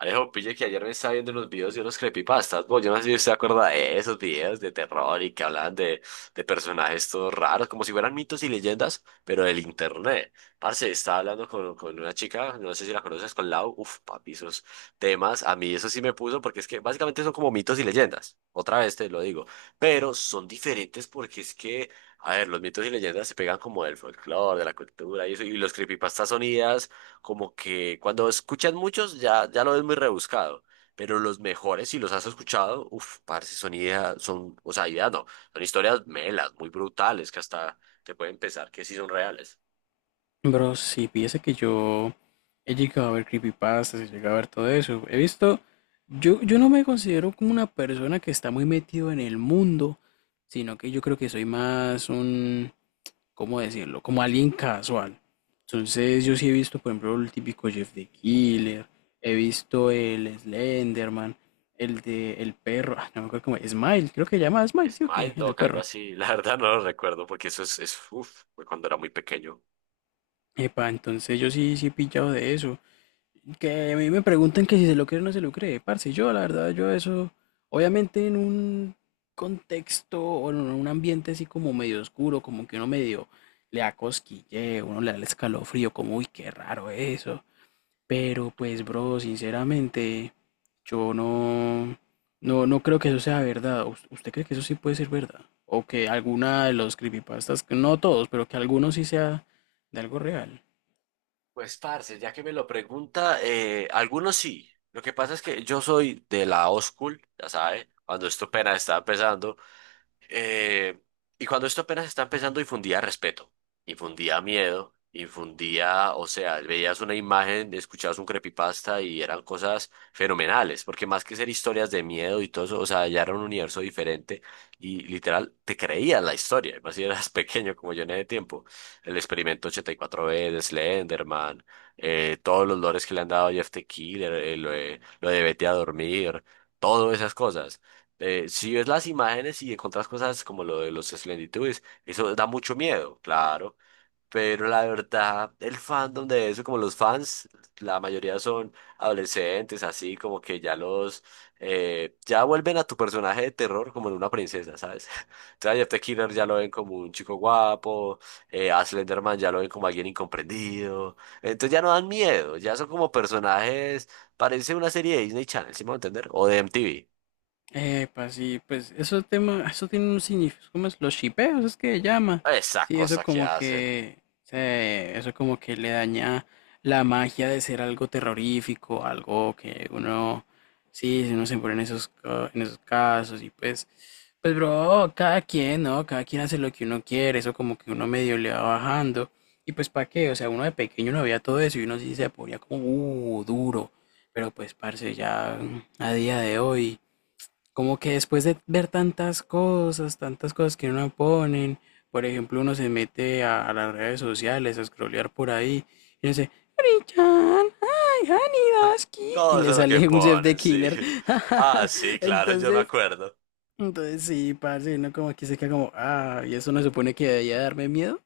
Alejo, pille que ayer me estaba viendo unos videos de unos creepypastas. Bueno, yo no sé si usted se acuerda de esos videos de terror y que hablaban de personajes todos raros, como si fueran mitos y leyendas, pero del internet. Parce, estaba hablando con una chica, no sé si la conoces, con Lau. Uf, papi, esos temas, a mí eso sí me puso, porque es que básicamente son como mitos y leyendas. Otra vez te lo digo. Pero son diferentes porque es que, a ver, los mitos y leyendas se pegan como del folclore, de la cultura y eso, y los creepypastas son ideas como que cuando escuchas muchos ya, ya lo ves muy rebuscado, pero los mejores, si los has escuchado, uff, parce, son ideas, son, o sea, ideas no, son historias melas, muy brutales, que hasta te pueden pensar que sí son reales. Bro, sí. Piensa que yo he llegado a ver creepypastas, he llegado a ver todo eso. He visto, yo no me considero como una persona que está muy metido en el mundo, sino que yo creo que soy más un, ¿cómo decirlo? Como alguien casual. Entonces, yo sí he visto, por ejemplo, el típico Jeff the Killer, he visto el Slenderman, el de el perro, ah, no me acuerdo cómo, Smile, creo que se llama Smile, ¿sí o qué? Smile El del Dog, algo perro. así, la verdad no lo recuerdo porque eso es uff, fue cuando era muy pequeño. Epa, entonces yo sí, sí he pillado de eso. Que a mí me preguntan que si se lo cree o no se lo cree, parce. Yo, la verdad, yo eso, obviamente en un contexto o en un ambiente así como medio oscuro, como que uno medio le da cosquilleo, uno le da el escalofrío, como, uy, qué raro eso. Pero pues, bro, sinceramente, yo no, no, creo que eso sea verdad. Usted cree que eso sí puede ser verdad? O que alguna de los creepypastas, no todos, pero que alguno sí sea de algo real. Pues, parce, ya que me lo pregunta, algunos sí. Lo que pasa es que yo soy de la old school, ya sabe, cuando esto apenas estaba empezando. Eh, y cuando esto apenas está empezando, infundía respeto, infundía miedo, infundía, o sea, veías una imagen, escuchabas un creepypasta y eran cosas fenomenales, porque más que ser historias de miedo y todo eso, o sea, ya era un universo diferente y literal te creías la historia, más si eras pequeño como yo en ese tiempo. El experimento 84 b de Slenderman, todos los lores que le han dado a Jeff the Killer, lo de vete a dormir, todas esas cosas si ves las imágenes y encuentras cosas como lo de los Slendytubbies, eso da mucho miedo, claro. Pero la verdad, el fandom de eso, como los fans, la mayoría son adolescentes, así como que ya vuelven a tu personaje de terror como en una princesa, ¿sabes? Entonces a Jeff the Killer ya lo ven como un chico guapo, a Slenderman ya lo ven como alguien incomprendido. Entonces ya no dan miedo, ya son como personajes, parece una serie de Disney Channel, ¿sí me voy a entender? O de MTV. Pues sí, pues eso tema, eso tiene un significado, ¿cómo es? Los shipeos, es que llama. Esas Sí, eso cosas que como hacen. que se, eso como que le daña la magia de ser algo terrorífico, algo que uno, sí, si uno se pone en esos, en esos casos y pues, pues bro, cada quien, ¿no? Cada quien hace lo que uno quiere, eso como que uno medio le va bajando. Y pues ¿para qué? O sea, uno de pequeño no veía todo eso y uno sí se ponía como, duro. Pero pues, parce, ya a día de hoy. Como que después de ver tantas cosas que uno ponen, por ejemplo, uno se mete a las redes sociales a scrollear por ahí y dice, Richard, ay, Hanidaski, y Todo eso le es lo que sale un Jeff the ponen, sí. Killer. Ah, sí, claro, yo me Entonces, acuerdo. entonces sí, parce, uno como que se queda como, ah, y eso no supone que debería darme miedo.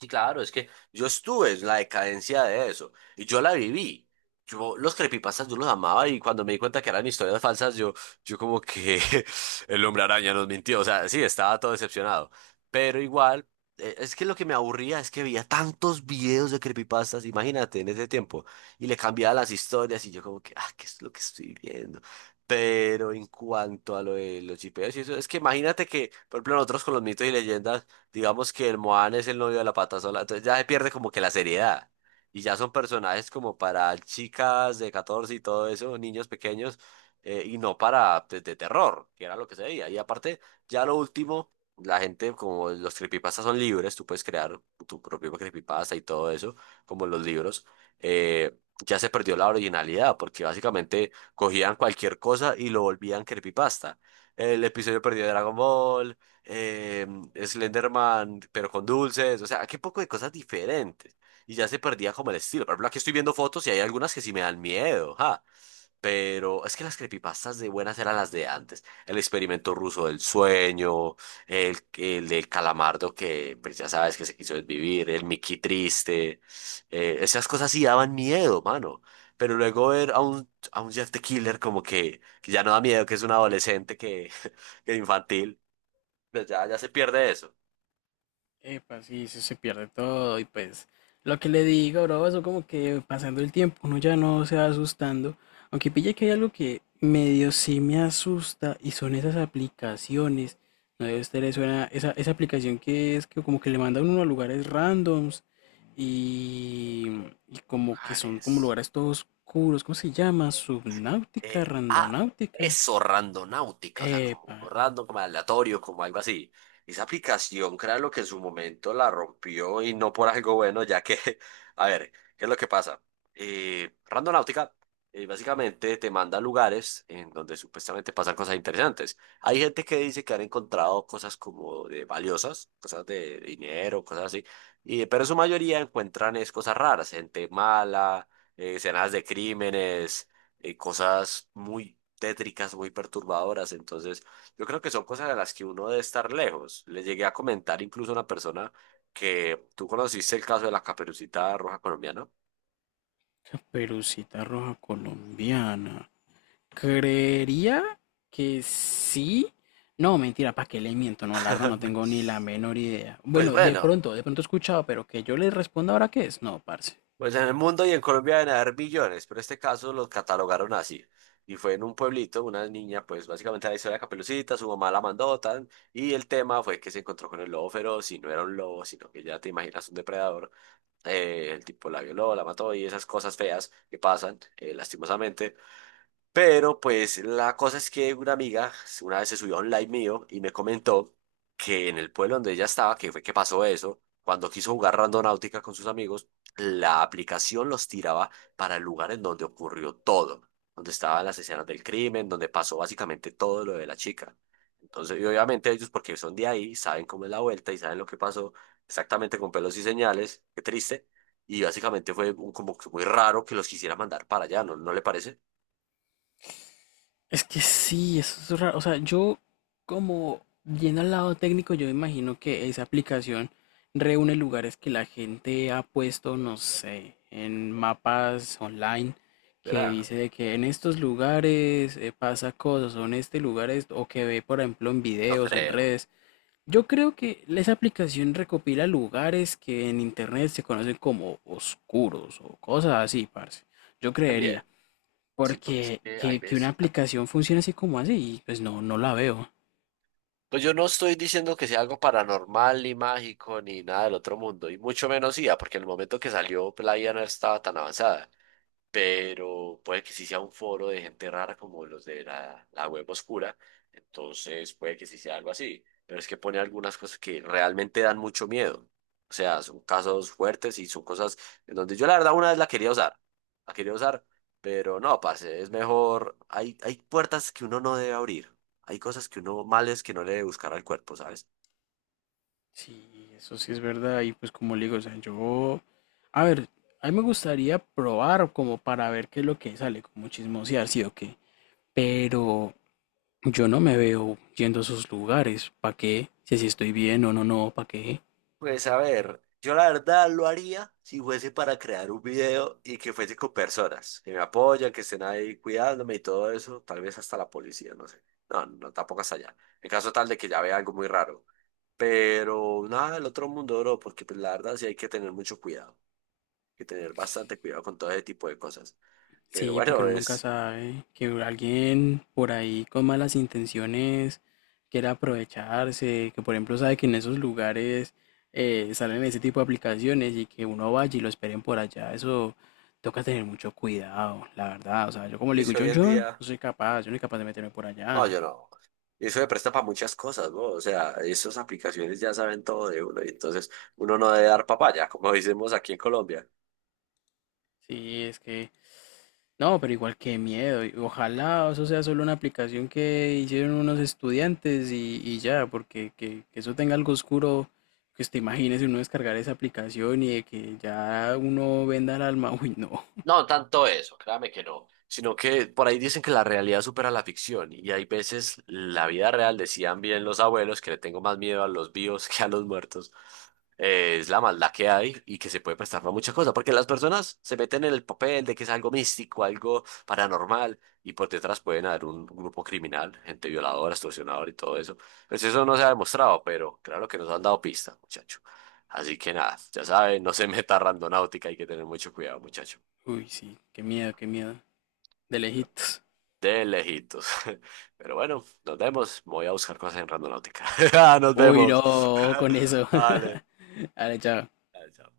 Sí, claro, es que yo estuve en la decadencia de eso y yo la viví. Yo los creepypastas yo los amaba y cuando me di cuenta que eran historias falsas, yo como que el hombre araña nos mintió. O sea, sí, estaba todo decepcionado. Pero igual, es que lo que me aburría es que veía tantos videos de creepypastas, imagínate, en ese tiempo, y le cambiaba las historias y yo como que, ah, ¿qué es lo que estoy viendo? Pero en cuanto a lo de los chipeos y eso, es que imagínate que, por ejemplo, nosotros con los mitos y leyendas digamos que el Moan es el novio de la pata sola, entonces ya se pierde como que la seriedad. Y ya son personajes como para chicas de 14 y todo eso, niños pequeños, y no para pues, terror, que era lo que se veía. Y aparte, ya lo último, la gente, como los creepypastas son libres, tú puedes crear tu propio creepypasta y todo eso, como los libros, eh, ya se perdió la originalidad, porque básicamente cogían cualquier cosa y lo volvían creepypasta. El episodio perdido de Dragon Ball, eh, Slenderman, pero con dulces, o sea, qué poco de cosas diferentes. Y ya se perdía como el estilo. Por ejemplo, aquí estoy viendo fotos y hay algunas que sí me dan miedo, ja. Pero es que las creepypastas de buenas eran las de antes. El experimento ruso del sueño, el del calamardo que pues ya sabes que se quiso desvivir, el Mickey triste. Esas cosas sí daban miedo, mano. Pero luego ver a un Jeff the Killer como que ya no da miedo, que es un adolescente que, que infantil. Pero ya, ya se pierde eso. Epa, sí, sí se pierde todo y pues lo que le digo, bro, eso como que pasando el tiempo uno ya no se va asustando, aunque pille que hay algo que medio sí me asusta y son esas aplicaciones, no debe estar eso, esa aplicación que es que como que le mandan uno a lugares randoms y, y como que son como Lugares. lugares todos oscuros, ¿cómo se llama? Subnáutica, Eh, ah, randonáutica. eso, randonáutica, o sea, como Epa, random, como aleatorio, como algo así. Esa aplicación, lo que en su momento la rompió y no por algo bueno, ya que, a ver, ¿qué es lo que pasa? Randonáutica, básicamente te manda a lugares en donde supuestamente pasan cosas interesantes. Hay gente que dice que han encontrado cosas como de valiosas, cosas de dinero, cosas así, pero en su mayoría encuentran es cosas raras, gente mala, escenas de crímenes, cosas muy tétricas, muy perturbadoras. Entonces, yo creo que son cosas de las que uno debe estar lejos. Le llegué a comentar incluso a una persona que tú conociste el caso de la Caperucita Roja colombiana. caperucita roja colombiana. Creería que sí. No, mentira, ¿para qué le miento? No, la verdad no tengo ni la menor idea. Pues Bueno, bueno, de pronto he escuchado, pero que yo le responda ahora qué es. No, parce. pues en el mundo y en Colombia deben haber billones, pero este caso lo catalogaron así. Y fue en un pueblito, una niña, pues básicamente la historia de la Caperucita, su mamá la mandó, tan, y el tema fue que se encontró con el lobo feroz, y no era un lobo, sino que ya te imaginas un depredador. El tipo la violó, la mató y esas cosas feas que pasan, lastimosamente. Pero pues la cosa es que una amiga una vez se subió a un live mío y me comentó que en el pueblo donde ella estaba, que fue que pasó eso, cuando quiso jugar Randonáutica con sus amigos, la aplicación los tiraba para el lugar en donde ocurrió todo, donde estaban las escenas del crimen, donde pasó básicamente todo lo de la chica. Entonces, y obviamente ellos, porque son de ahí, saben cómo es la vuelta y saben lo que pasó exactamente con pelos y señales, qué triste. Y básicamente fue como que muy raro que los quisiera mandar para allá, ¿no le parece? Es que sí, eso es raro. O sea, yo como yendo al lado técnico, yo me imagino que esa aplicación reúne lugares que la gente ha puesto, no sé, en mapas online que Verá. dice de que en estos lugares pasa cosas, o en este lugar esto, o que ve, por ejemplo, en No videos o en creo. redes. Yo creo que esa aplicación recopila lugares que en internet se conocen como oscuros o cosas así, parce. Yo También. creería, Sí, porque es porque que hay que una veces. aplicación funcione así como así, pues no, no la veo. Pues yo no estoy diciendo que sea algo paranormal, ni mágico, ni nada del otro mundo, y mucho menos IA, porque en el momento que salió, pues, la IA no estaba tan avanzada. Pero puede que sí sea un foro de gente rara como los de la web oscura, entonces puede que sí sea algo así, pero es que pone algunas cosas que realmente dan mucho miedo, o sea, son casos fuertes y son cosas en donde yo la verdad una vez la quería usar, pero no, parce, es mejor, hay puertas que uno no debe abrir, hay cosas que uno males que no le debe buscar al cuerpo, ¿sabes? Sí, eso sí es verdad. Y pues como le digo, o sea, yo, a ver, a mí me gustaría probar como para ver qué es lo que sale, como chismosear, sí o qué. Pero yo no me veo yendo a esos lugares. ¿Para qué? Si así estoy bien o no, no, ¿para qué? Pues a ver, yo la verdad lo haría si fuese para crear un video y que fuese con personas que me apoyan, que estén ahí cuidándome y todo eso, tal vez hasta la policía, no sé. No, no, tampoco hasta allá. En caso tal de que ya vea algo muy raro. Pero nada del otro mundo, bro, porque pues, la verdad sí hay que tener mucho cuidado, hay que tener bastante cuidado con todo ese tipo de cosas. Pero Sí, porque bueno, uno nunca es, sabe que alguien por ahí con malas intenciones quiera aprovecharse, que por ejemplo sabe que en esos lugares salen ese tipo de aplicaciones y que uno vaya y lo esperen por allá, eso toca tener mucho cuidado, la verdad. O sea, yo como le es digo, que yo, hoy en yo no día. soy capaz, yo no soy capaz de meterme por No, yo allá. no. Eso se presta para muchas cosas, ¿no? O sea, esas aplicaciones ya saben todo de uno y entonces uno no debe dar papaya, como decimos aquí en Colombia. Sí, es que no, pero igual qué miedo. Y ojalá eso sea solo una aplicación que hicieron unos estudiantes y ya, porque que eso tenga algo oscuro, que te imagines uno descargar esa aplicación y de que ya uno venda el alma. Uy, no. No, no tanto eso, créame que no, sino que por ahí dicen que la realidad supera la ficción y hay veces la vida real, decían bien los abuelos, que le tengo más miedo a los vivos que a los muertos, es la maldad que hay y que se puede prestar para muchas cosas, porque las personas se meten en el papel de que es algo místico, algo paranormal y por detrás pueden haber un grupo criminal, gente violadora, extorsionadora y todo eso. Pues eso no se ha demostrado, pero claro que nos han dado pistas, muchacho. Así que nada, ya saben, no se meta a Randonáutica, hay que tener mucho cuidado, muchacho. Uy, sí, qué miedo, qué miedo. De lejitos. De lejitos. Pero bueno, nos vemos. Voy a buscar cosas en Randonáutica. Nos Uy, vemos. no, con eso. Vale. Dale, chao. Chao.